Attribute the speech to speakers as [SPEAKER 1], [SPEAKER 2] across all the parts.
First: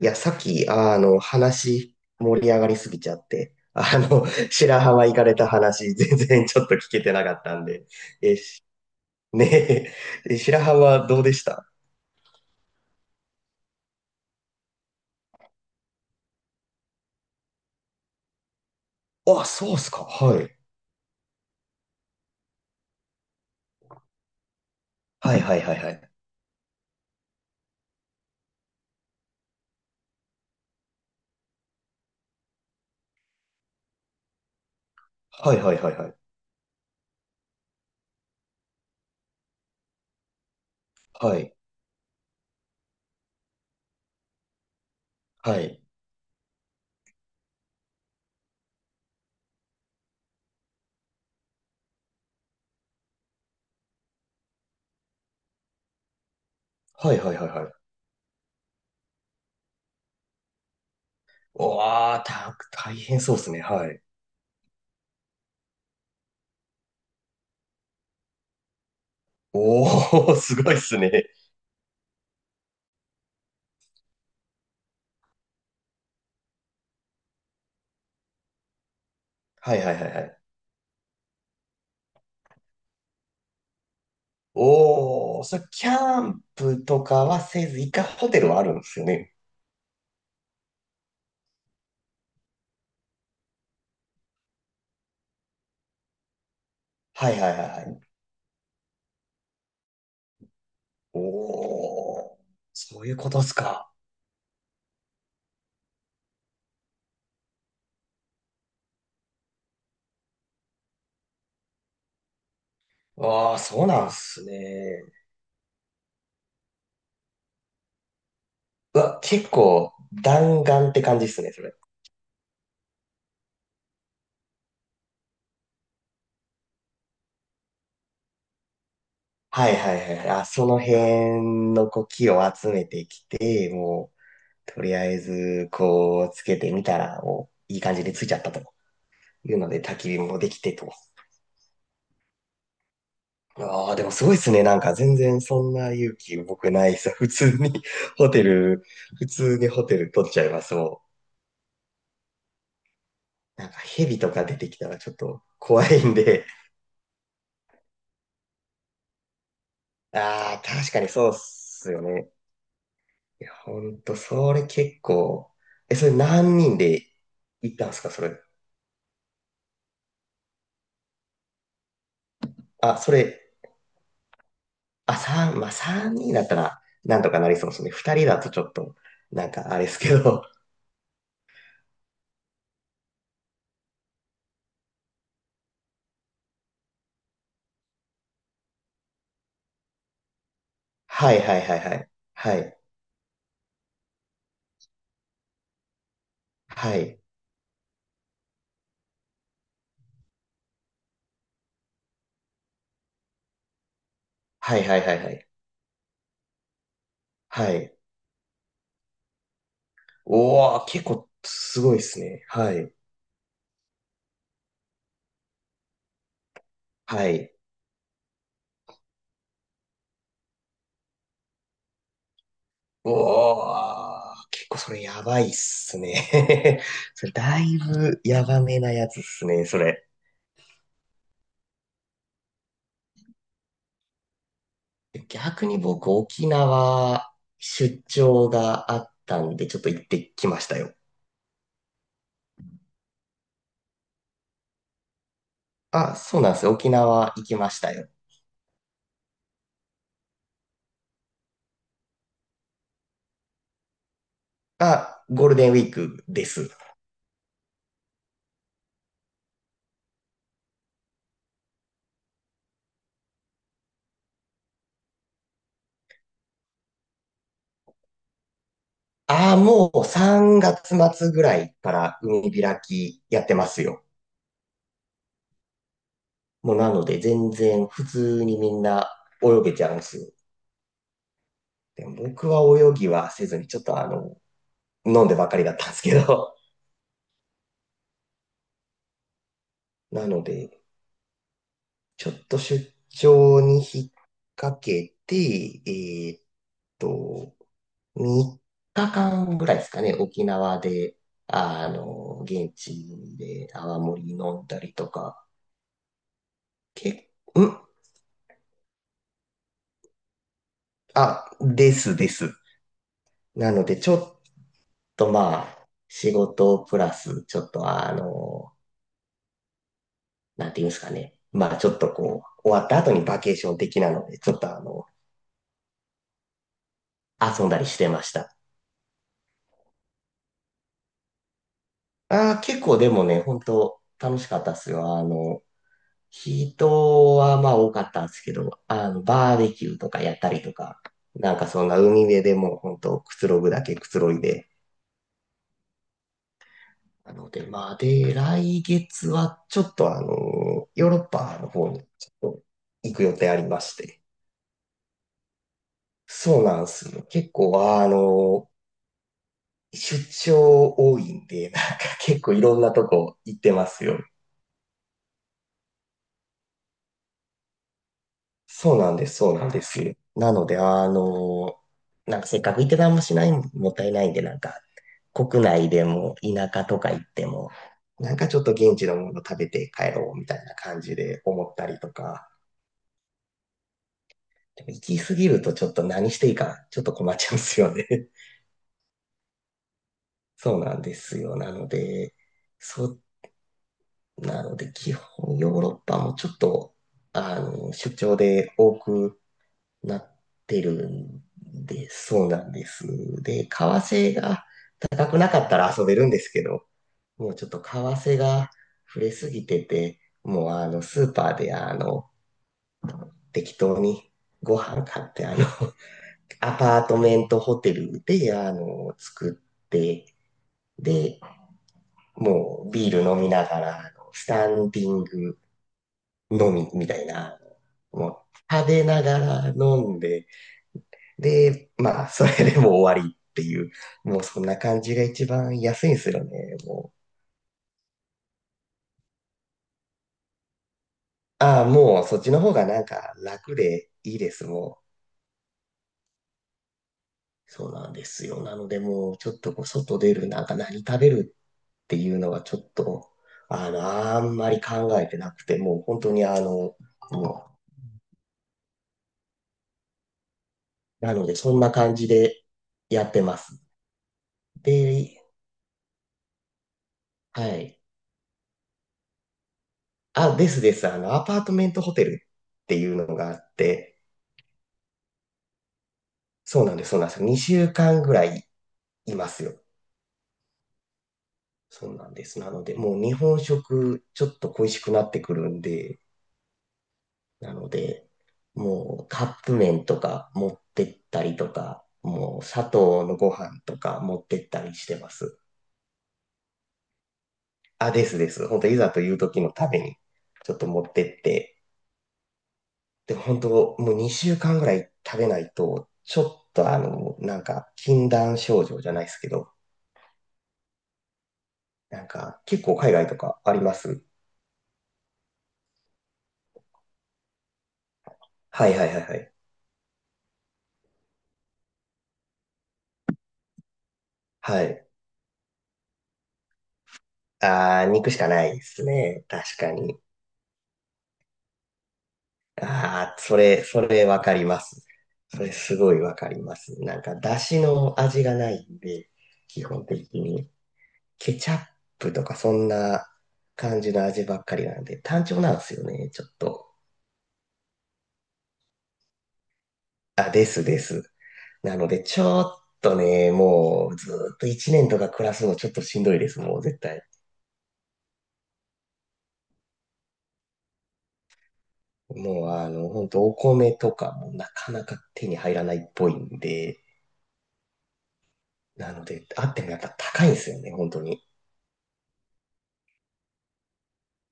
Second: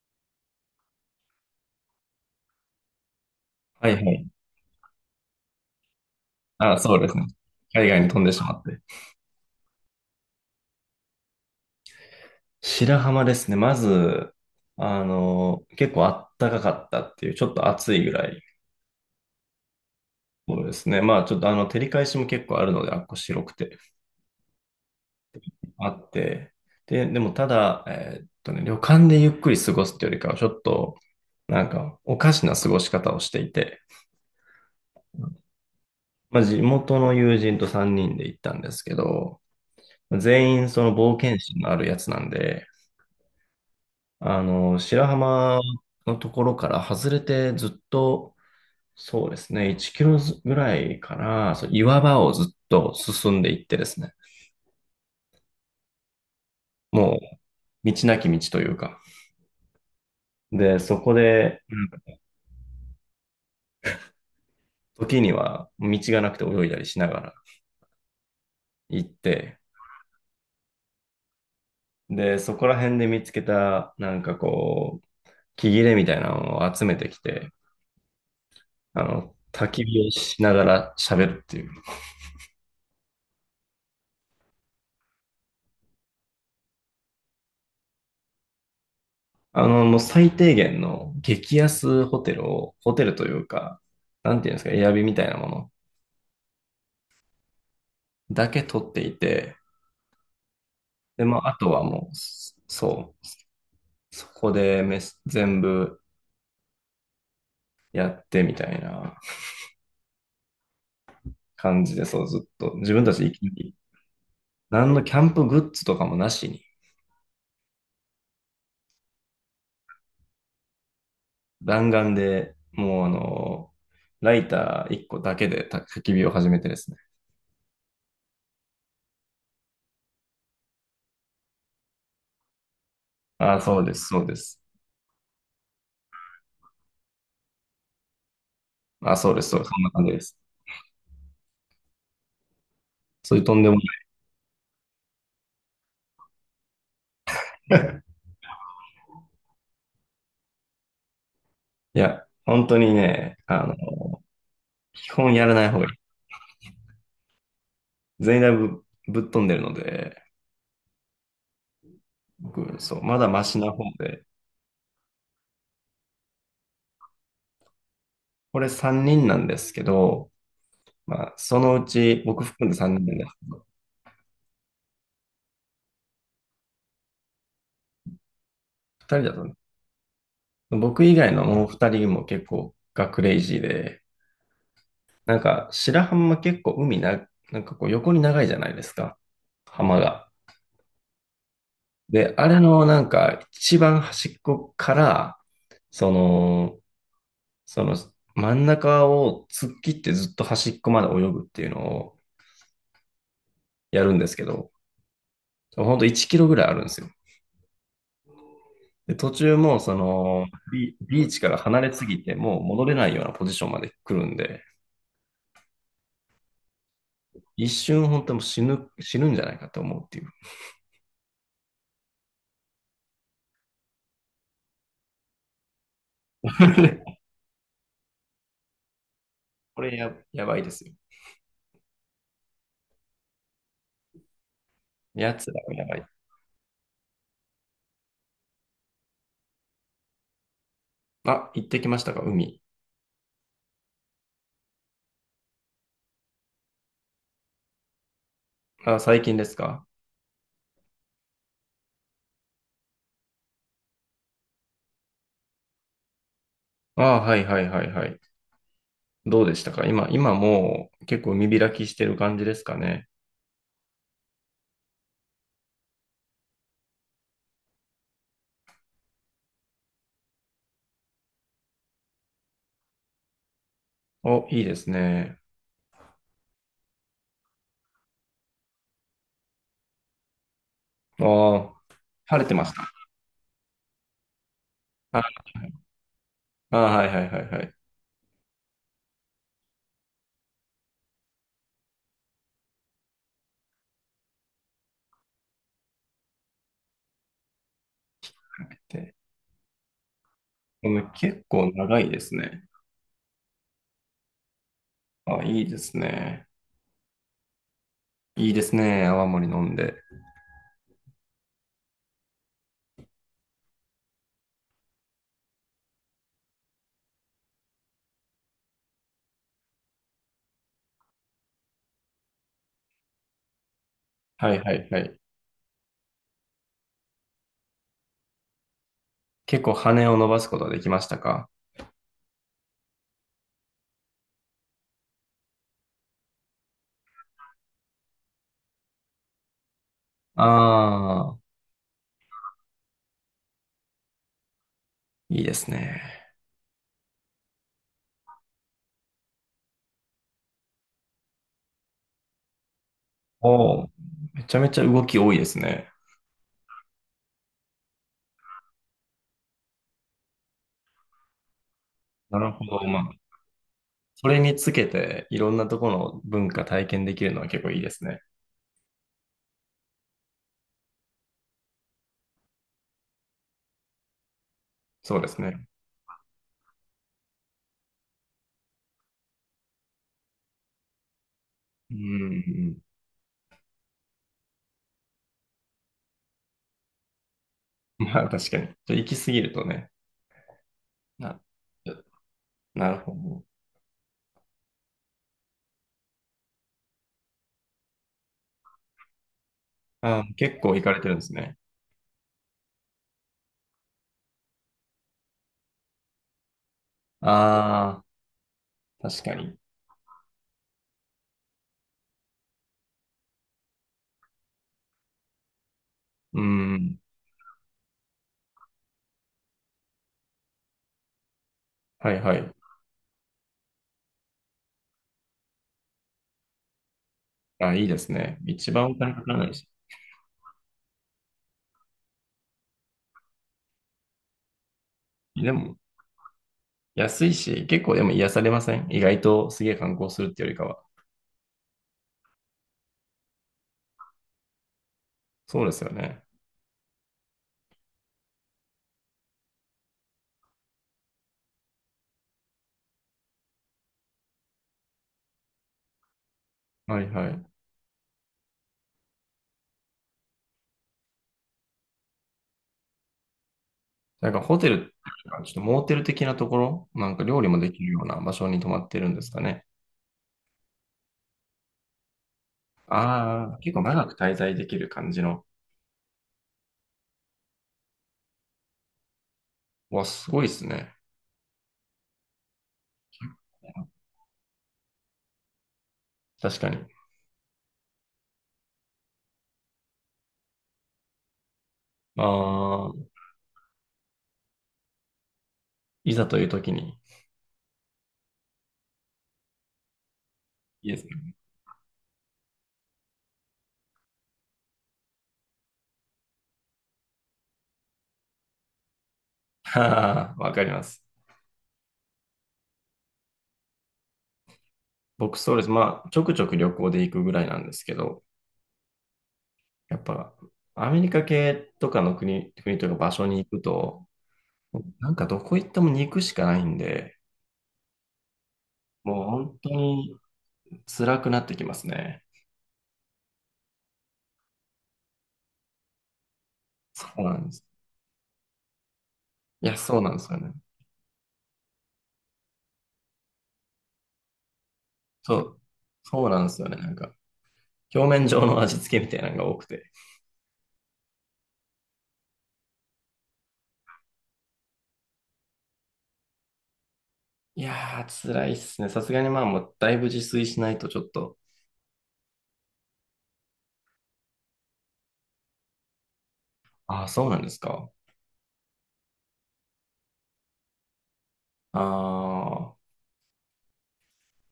[SPEAKER 1] いや、さっき、話、盛り上がりすぎちゃって、
[SPEAKER 2] はいはい。
[SPEAKER 1] 白浜行かれた話、全然ちょっと
[SPEAKER 2] あ、
[SPEAKER 1] 聞
[SPEAKER 2] そう
[SPEAKER 1] け
[SPEAKER 2] で
[SPEAKER 1] て
[SPEAKER 2] すね。
[SPEAKER 1] なかったんで、
[SPEAKER 2] 海外に飛んで
[SPEAKER 1] え、
[SPEAKER 2] しまっ
[SPEAKER 1] し
[SPEAKER 2] て。
[SPEAKER 1] ねえ、え白浜どうでした？
[SPEAKER 2] 白浜ですね。まず、結構あったかかったっていう、ちょっと暑いぐらい。
[SPEAKER 1] あ、そうっすか。はい。
[SPEAKER 2] そうですね。まあ、ちょっと、照り返しも結構あるので、あっこ白くて、
[SPEAKER 1] はいはいはい
[SPEAKER 2] あ
[SPEAKER 1] は
[SPEAKER 2] っ
[SPEAKER 1] い。
[SPEAKER 2] て。でもただ、旅館でゆっくり過ごすっていうよりかは、ちょっと、なんか、おかしな過ごし方をしていて、
[SPEAKER 1] はいはいはいはい。
[SPEAKER 2] まあ、地元の友人と3人で行ったんですけど、全員その冒
[SPEAKER 1] は
[SPEAKER 2] 険
[SPEAKER 1] い。
[SPEAKER 2] 心のあるやつなんで、白
[SPEAKER 1] は
[SPEAKER 2] 浜
[SPEAKER 1] い。
[SPEAKER 2] のところから外れてずっと、そうですね、1キロぐらいから、そう岩場をずっと進んでいってですね、
[SPEAKER 1] は
[SPEAKER 2] も
[SPEAKER 1] いはいはいはい。
[SPEAKER 2] う道なき道というか、で、そこで、
[SPEAKER 1] う
[SPEAKER 2] う
[SPEAKER 1] わ
[SPEAKER 2] ん
[SPEAKER 1] ー、た、大変そうっすね。はい。
[SPEAKER 2] 時には道がなくて泳いだりしながら行って、
[SPEAKER 1] おー、すごいっすね。
[SPEAKER 2] で、そこら辺で見つけた、なんかこう、木切れみたいなのを集めてきて、焚
[SPEAKER 1] はい
[SPEAKER 2] き
[SPEAKER 1] はい
[SPEAKER 2] 火
[SPEAKER 1] は
[SPEAKER 2] を
[SPEAKER 1] いはい。
[SPEAKER 2] しながら喋るっていう。
[SPEAKER 1] おー、それ、キャンプとかはせず、一回ホテルはあるんですよね？
[SPEAKER 2] もう最低限の激安ホテルを、ホテルというか、なんていうんですか、エアビみたいなもの
[SPEAKER 1] はいはいはいはい。
[SPEAKER 2] だけ取っていて、で、まあ、あとはもう、
[SPEAKER 1] おー、そうい
[SPEAKER 2] そ
[SPEAKER 1] うことっすか。
[SPEAKER 2] う、そこでめ全部やってみたいな感じで、そう、ずっと、自分たちで生き抜
[SPEAKER 1] ああ、
[SPEAKER 2] き
[SPEAKER 1] そうなんす
[SPEAKER 2] 何の
[SPEAKER 1] ね。
[SPEAKER 2] キャンプグッズとかもなしに、
[SPEAKER 1] うわ、結構弾丸って感じっすね、それ。
[SPEAKER 2] 弾丸で、もう、ライター1個だけで焚き火を始めてですね。
[SPEAKER 1] はいはいはい。あ、その辺のこう木を集めてき
[SPEAKER 2] あ、
[SPEAKER 1] て、
[SPEAKER 2] そうです、
[SPEAKER 1] もう、
[SPEAKER 2] そうです。
[SPEAKER 1] とりあえず、こう、つけてみたら、もう、いい感じでついちゃったと
[SPEAKER 2] あ、そうです、
[SPEAKER 1] い
[SPEAKER 2] そ
[SPEAKER 1] う
[SPEAKER 2] うで
[SPEAKER 1] の
[SPEAKER 2] す、そ
[SPEAKER 1] で、
[SPEAKER 2] んな
[SPEAKER 1] 焚
[SPEAKER 2] 感
[SPEAKER 1] き
[SPEAKER 2] じ
[SPEAKER 1] 火
[SPEAKER 2] です。
[SPEAKER 1] もできてと。
[SPEAKER 2] そういうとんでもな
[SPEAKER 1] ああ、でもすごいっすね。なんか全然そんな勇気僕ないっす。普通に
[SPEAKER 2] い。
[SPEAKER 1] ホテル、普通にホテル取っちゃいます、も
[SPEAKER 2] いや、本当にね、
[SPEAKER 1] う。なんか蛇とか出てきたら
[SPEAKER 2] 基
[SPEAKER 1] ちょっ
[SPEAKER 2] 本
[SPEAKER 1] と
[SPEAKER 2] やらない方が
[SPEAKER 1] 怖
[SPEAKER 2] いい。
[SPEAKER 1] いんで。
[SPEAKER 2] 全員だいぶぶっ飛んでるので、
[SPEAKER 1] ああ、確かにそうっすよね。
[SPEAKER 2] 僕、そう、まだマ
[SPEAKER 1] いや、
[SPEAKER 2] シな
[SPEAKER 1] ほ
[SPEAKER 2] 方
[SPEAKER 1] んと、
[SPEAKER 2] で、
[SPEAKER 1] それ結構、え、それ何人で行ったんすか、それ。
[SPEAKER 2] これ3人なんですけど、まあ、そのうち、僕含んで3
[SPEAKER 1] あ、
[SPEAKER 2] 人
[SPEAKER 1] そ
[SPEAKER 2] なんですけ
[SPEAKER 1] れ、
[SPEAKER 2] ど、
[SPEAKER 1] あ、三、まあ、三人だったら、なんとかなりそうですね。二人だとちょっと、
[SPEAKER 2] 人だと
[SPEAKER 1] なん
[SPEAKER 2] ね、
[SPEAKER 1] かあれですけど。
[SPEAKER 2] 僕以外のもう2人も結構がクレイジーで、なんか、白浜結構海な、なんかこう横に長いじゃないですか、浜が。
[SPEAKER 1] はいはいはいはい。
[SPEAKER 2] で、あ
[SPEAKER 1] は
[SPEAKER 2] れ
[SPEAKER 1] い。
[SPEAKER 2] のなんか、一番端っこから、その、
[SPEAKER 1] はい。
[SPEAKER 2] その真ん中を突っ切ってずっと端っこまで泳ぐっていうのをやるんですけど、
[SPEAKER 1] はいはいはいはい。
[SPEAKER 2] ほんと1キロぐらいあるんですよ。
[SPEAKER 1] はい。
[SPEAKER 2] で、途中もその
[SPEAKER 1] おー、結
[SPEAKER 2] ビー
[SPEAKER 1] 構
[SPEAKER 2] チから離
[SPEAKER 1] す
[SPEAKER 2] れ
[SPEAKER 1] ごいっ
[SPEAKER 2] す
[SPEAKER 1] す
[SPEAKER 2] ぎて
[SPEAKER 1] ね。
[SPEAKER 2] もう
[SPEAKER 1] は
[SPEAKER 2] 戻
[SPEAKER 1] い。
[SPEAKER 2] れないようなポジションまで来るんで、
[SPEAKER 1] はい。
[SPEAKER 2] 一瞬本当もう死ぬんじゃないかと思うっていう。
[SPEAKER 1] おー、結構それやばいっすね。そ れだいぶやばめなやつっすね、そ
[SPEAKER 2] これ
[SPEAKER 1] れ。
[SPEAKER 2] や、やばいですよ。やつら
[SPEAKER 1] 逆
[SPEAKER 2] が
[SPEAKER 1] に
[SPEAKER 2] やばい。
[SPEAKER 1] 僕、沖縄出張があったんで、ちょっと行ってきましたよ。
[SPEAKER 2] あ、行ってきましたか海。
[SPEAKER 1] あ、そうなんですよ。沖縄行きましたよ。
[SPEAKER 2] あ、最近ですか？
[SPEAKER 1] あ、ゴールデンウィークです。
[SPEAKER 2] あ、はいはいはいはい。どうでしたか今、今もう結構海開きしてる感じですかね。
[SPEAKER 1] あ、もう3月末ぐらいから海開きやってますよ。
[SPEAKER 2] お、いいですね。
[SPEAKER 1] もうなので全然普通にみんな泳げちゃうんですよ。
[SPEAKER 2] ああ、
[SPEAKER 1] でも
[SPEAKER 2] 晴れ
[SPEAKER 1] 僕
[SPEAKER 2] て
[SPEAKER 1] は
[SPEAKER 2] ました。
[SPEAKER 1] 泳ぎはせずにちょっと、飲んで
[SPEAKER 2] あ
[SPEAKER 1] ばかりだったんですけど。
[SPEAKER 2] あ、はいはいはいはい。
[SPEAKER 1] なので、ちょっと出張に引っ掛けて、と、3
[SPEAKER 2] で、
[SPEAKER 1] 日間ぐらいですかね、沖縄
[SPEAKER 2] でも
[SPEAKER 1] で、
[SPEAKER 2] 結構
[SPEAKER 1] あ
[SPEAKER 2] 長いです
[SPEAKER 1] の、
[SPEAKER 2] ね。
[SPEAKER 1] 現地で泡盛飲んだりと
[SPEAKER 2] あ、
[SPEAKER 1] か、
[SPEAKER 2] いいですね。
[SPEAKER 1] け、ん、
[SPEAKER 2] いいですね。泡盛飲んで。
[SPEAKER 1] あ、ですです。なので、ちょっとまあ、仕事プラス、ちょっと、なんていうんですかね。まあ、ちょっとこう、終わった後にバケーション的なので、ち
[SPEAKER 2] は
[SPEAKER 1] ょっ
[SPEAKER 2] いは
[SPEAKER 1] とあ
[SPEAKER 2] いは
[SPEAKER 1] の、
[SPEAKER 2] い。
[SPEAKER 1] 遊んだりしてました。
[SPEAKER 2] 結構羽を伸ばすことはできましたか？
[SPEAKER 1] ああ、結構でもね、本当楽しかったっすよ。あの、人はまあ多かったんですけど、あの、バーベキューとかやったりとか、
[SPEAKER 2] ああ、
[SPEAKER 1] なんかそんな海辺でもう本当くつろぐだけくつろいで。
[SPEAKER 2] いいですね。
[SPEAKER 1] なので、まあで、来月はちょっと、ヨーロッパの方にちょっと行く予定あり
[SPEAKER 2] お
[SPEAKER 1] ま
[SPEAKER 2] お、
[SPEAKER 1] して。
[SPEAKER 2] めちゃめちゃ動き多いですね。
[SPEAKER 1] そうなんですよ。結構あの、出張多いんで、なんか
[SPEAKER 2] な
[SPEAKER 1] 結
[SPEAKER 2] る
[SPEAKER 1] 構い
[SPEAKER 2] ほ
[SPEAKER 1] ろん
[SPEAKER 2] ど。
[SPEAKER 1] な
[SPEAKER 2] まあ、
[SPEAKER 1] とこ行ってますよ。
[SPEAKER 2] それにつけて、いろんなところの文化体験できるのは結構いいですね。
[SPEAKER 1] そうなんです、そうなんです。なので、あの、なんかせっかく行ってたんもしないもったいないんで、なんか
[SPEAKER 2] そうです
[SPEAKER 1] 国
[SPEAKER 2] ね。
[SPEAKER 1] 内でも田舎とか行っても、なんかちょっと現地のもの食べて帰ろうみたいな感じで思った
[SPEAKER 2] う
[SPEAKER 1] りとか、
[SPEAKER 2] ん。
[SPEAKER 1] でも行き過ぎるとちょっと何していいかちょっと困っちゃうんですよ
[SPEAKER 2] うん。まあ、
[SPEAKER 1] ね。
[SPEAKER 2] 確かに。ちょっと行き過ぎるとね。
[SPEAKER 1] そうなんです
[SPEAKER 2] な、
[SPEAKER 1] よ。なので、
[SPEAKER 2] なる
[SPEAKER 1] そ
[SPEAKER 2] ほ
[SPEAKER 1] う、
[SPEAKER 2] ど。
[SPEAKER 1] なので基本ヨーロッパもちょっと、あの、出張で多くな
[SPEAKER 2] あー、
[SPEAKER 1] っ
[SPEAKER 2] 結構
[SPEAKER 1] て
[SPEAKER 2] 行かれ
[SPEAKER 1] る
[SPEAKER 2] てるんです
[SPEAKER 1] ん
[SPEAKER 2] ね。
[SPEAKER 1] で、そうなんです。で、為替が高くなかったら遊べるんですけど、もうちょっと為
[SPEAKER 2] あ
[SPEAKER 1] 替が
[SPEAKER 2] あ、
[SPEAKER 1] 触
[SPEAKER 2] 確
[SPEAKER 1] れ
[SPEAKER 2] か
[SPEAKER 1] す
[SPEAKER 2] に。
[SPEAKER 1] ぎてて、もうあの、スーパーであの、適当にご飯買って、あの、
[SPEAKER 2] う
[SPEAKER 1] ア
[SPEAKER 2] ん。
[SPEAKER 1] パートメントホテルで、あの、作って、で、
[SPEAKER 2] はいはい。
[SPEAKER 1] もうビール飲みながら、あのスタンディング飲みみたいな、
[SPEAKER 2] あ、いいですね。
[SPEAKER 1] もう
[SPEAKER 2] 一番
[SPEAKER 1] 食
[SPEAKER 2] お
[SPEAKER 1] べ
[SPEAKER 2] 金
[SPEAKER 1] な
[SPEAKER 2] かか
[SPEAKER 1] が
[SPEAKER 2] らないし。
[SPEAKER 1] ら飲んで、で、まあ、それでもう終わりっていう、もうそんな感じが一
[SPEAKER 2] でも、
[SPEAKER 1] 番安いんですよね、もう。
[SPEAKER 2] 安いし、結構でも癒されません？意外とすげえ観光するってよりかは。
[SPEAKER 1] ああ、もうそっちの方がなんか楽でいいです、もう。
[SPEAKER 2] そうですよね。
[SPEAKER 1] そうなんですよ。なのでもうちょっとこう外出る、なんか何食べるっていうのがちょっと、あの、あんまり考えてなくて、もう本当にあの、
[SPEAKER 2] はいはい。
[SPEAKER 1] もう、なのでそんな感じでやってます。
[SPEAKER 2] なんかホテルっていう
[SPEAKER 1] で、
[SPEAKER 2] か、ちょっとモーテル的なところ、なんか料理も
[SPEAKER 1] は
[SPEAKER 2] できるよ
[SPEAKER 1] い。
[SPEAKER 2] うな場所に泊まってるんですかね。
[SPEAKER 1] あ、ですです。あの、アパートメントホテルっていうのが
[SPEAKER 2] あ
[SPEAKER 1] あ
[SPEAKER 2] あ、
[SPEAKER 1] っ
[SPEAKER 2] 結構長く
[SPEAKER 1] て、
[SPEAKER 2] 滞在できる感じの。
[SPEAKER 1] そうなんです、そうなんです。2週間ぐらいいますよ。
[SPEAKER 2] わ、すごいですね。
[SPEAKER 1] そうなんです。なので、もう日本食ちょっと恋しくなってくるんで、
[SPEAKER 2] 確かに。
[SPEAKER 1] なので、もうカップ麺とか持ってったりとか、もう砂
[SPEAKER 2] ああ、
[SPEAKER 1] 糖のご飯とか持ってったりしてます。
[SPEAKER 2] いざという時に。
[SPEAKER 1] あ、ですです。本当いざという時のために、ちょっと
[SPEAKER 2] いいで
[SPEAKER 1] 持
[SPEAKER 2] す
[SPEAKER 1] って
[SPEAKER 2] ね。
[SPEAKER 1] って。で、本当もう2週間ぐらい食べないと、ちょっと、なんか、禁断症状じゃないですけど、
[SPEAKER 2] ははははわかります。
[SPEAKER 1] なんか、結構海外とかあります？
[SPEAKER 2] 僕そうです。まあ、ちょくちょく旅行で行くぐらいなんですけど、
[SPEAKER 1] はいはいはいはい。
[SPEAKER 2] やっぱ、アメリカ系とかの国、国というか場所に行くと、
[SPEAKER 1] はい。
[SPEAKER 2] なんかどこ行っても肉しかないんで、
[SPEAKER 1] あー、肉しかないです
[SPEAKER 2] もう
[SPEAKER 1] ね。
[SPEAKER 2] 本当
[SPEAKER 1] 確か
[SPEAKER 2] に
[SPEAKER 1] に。
[SPEAKER 2] 辛くなってきますね。
[SPEAKER 1] ああ、それ、それわかります。それすごいわかります。
[SPEAKER 2] そ
[SPEAKER 1] な
[SPEAKER 2] う
[SPEAKER 1] んか、
[SPEAKER 2] なんで
[SPEAKER 1] だ
[SPEAKER 2] す。
[SPEAKER 1] しの味がないんで、
[SPEAKER 2] いや、
[SPEAKER 1] 基
[SPEAKER 2] そう
[SPEAKER 1] 本
[SPEAKER 2] なんですよ
[SPEAKER 1] 的
[SPEAKER 2] ね。
[SPEAKER 1] に。ケチャップとかそんな感じの味ばっかりなんで、
[SPEAKER 2] そ
[SPEAKER 1] 単
[SPEAKER 2] う、
[SPEAKER 1] 調なんですよ
[SPEAKER 2] そう
[SPEAKER 1] ね、ち
[SPEAKER 2] な
[SPEAKER 1] ょ
[SPEAKER 2] んで
[SPEAKER 1] っ
[SPEAKER 2] すよね。
[SPEAKER 1] と。
[SPEAKER 2] なんか、表面上の味付けみたいなのが多くて。
[SPEAKER 1] あ、ですです。なので、ちょっとね、もうずーっと1年とか暮らすのちょっとしんどいです、もう絶対。
[SPEAKER 2] いやー、辛いっすね。さすがにまあ、もうだいぶ自炊しないとちょっと、
[SPEAKER 1] もうあの、ほんとお米とかもなかなか手に入らないっぽいん
[SPEAKER 2] あ
[SPEAKER 1] で、
[SPEAKER 2] あ、そうなんですか。
[SPEAKER 1] なので、あってもやっぱ高いんですよね、本当に。
[SPEAKER 2] ああ、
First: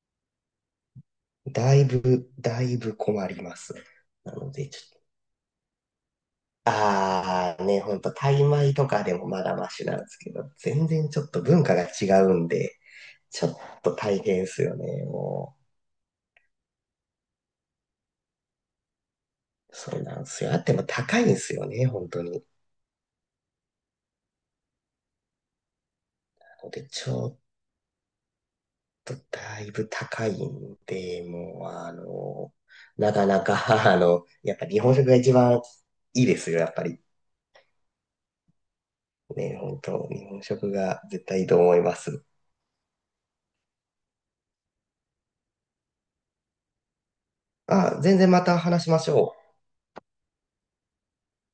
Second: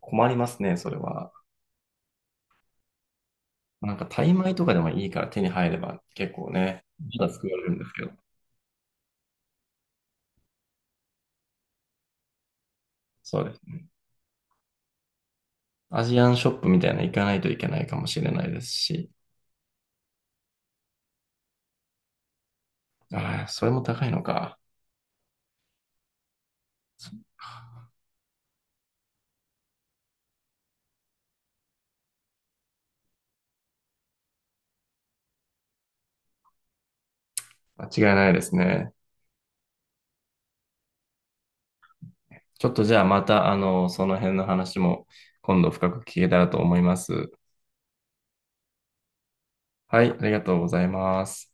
[SPEAKER 2] 困りますね、それは。
[SPEAKER 1] だいぶ、だいぶ困ります。
[SPEAKER 2] なんか、タ
[SPEAKER 1] な
[SPEAKER 2] イ
[SPEAKER 1] の
[SPEAKER 2] 米と
[SPEAKER 1] で、
[SPEAKER 2] か
[SPEAKER 1] ち
[SPEAKER 2] で
[SPEAKER 1] ょ
[SPEAKER 2] も
[SPEAKER 1] っと、
[SPEAKER 2] いいから手に入れば結構ね、まだ作ら
[SPEAKER 1] あ
[SPEAKER 2] れ
[SPEAKER 1] あ
[SPEAKER 2] るん
[SPEAKER 1] ね、
[SPEAKER 2] です
[SPEAKER 1] ほん
[SPEAKER 2] けど。
[SPEAKER 1] と、タイ米とかでもまだマシなんですけど、全然ちょっと文化が違うんで、
[SPEAKER 2] そう
[SPEAKER 1] ちょ
[SPEAKER 2] で
[SPEAKER 1] っ
[SPEAKER 2] す。
[SPEAKER 1] と大変ですよね、もう。
[SPEAKER 2] アジアンショップみたいなの行かないといけないかもしれないですし。
[SPEAKER 1] そうなんですよ。あっても高いんですよね、本当に。
[SPEAKER 2] ああ、それも高いのか。
[SPEAKER 1] なので、ちょっとだいぶ高いんで、もう、あの、なかなか、あの、やっぱ日本食が一番いいですよ、やっぱり。
[SPEAKER 2] 間違いないですね。
[SPEAKER 1] ね、本当、日本食が絶対いいと思います。
[SPEAKER 2] ちょっとじゃあまた、その辺の話も今度深く聞けたらと思います。
[SPEAKER 1] あ、全然また話しましょう。
[SPEAKER 2] はい、ありがとうございます。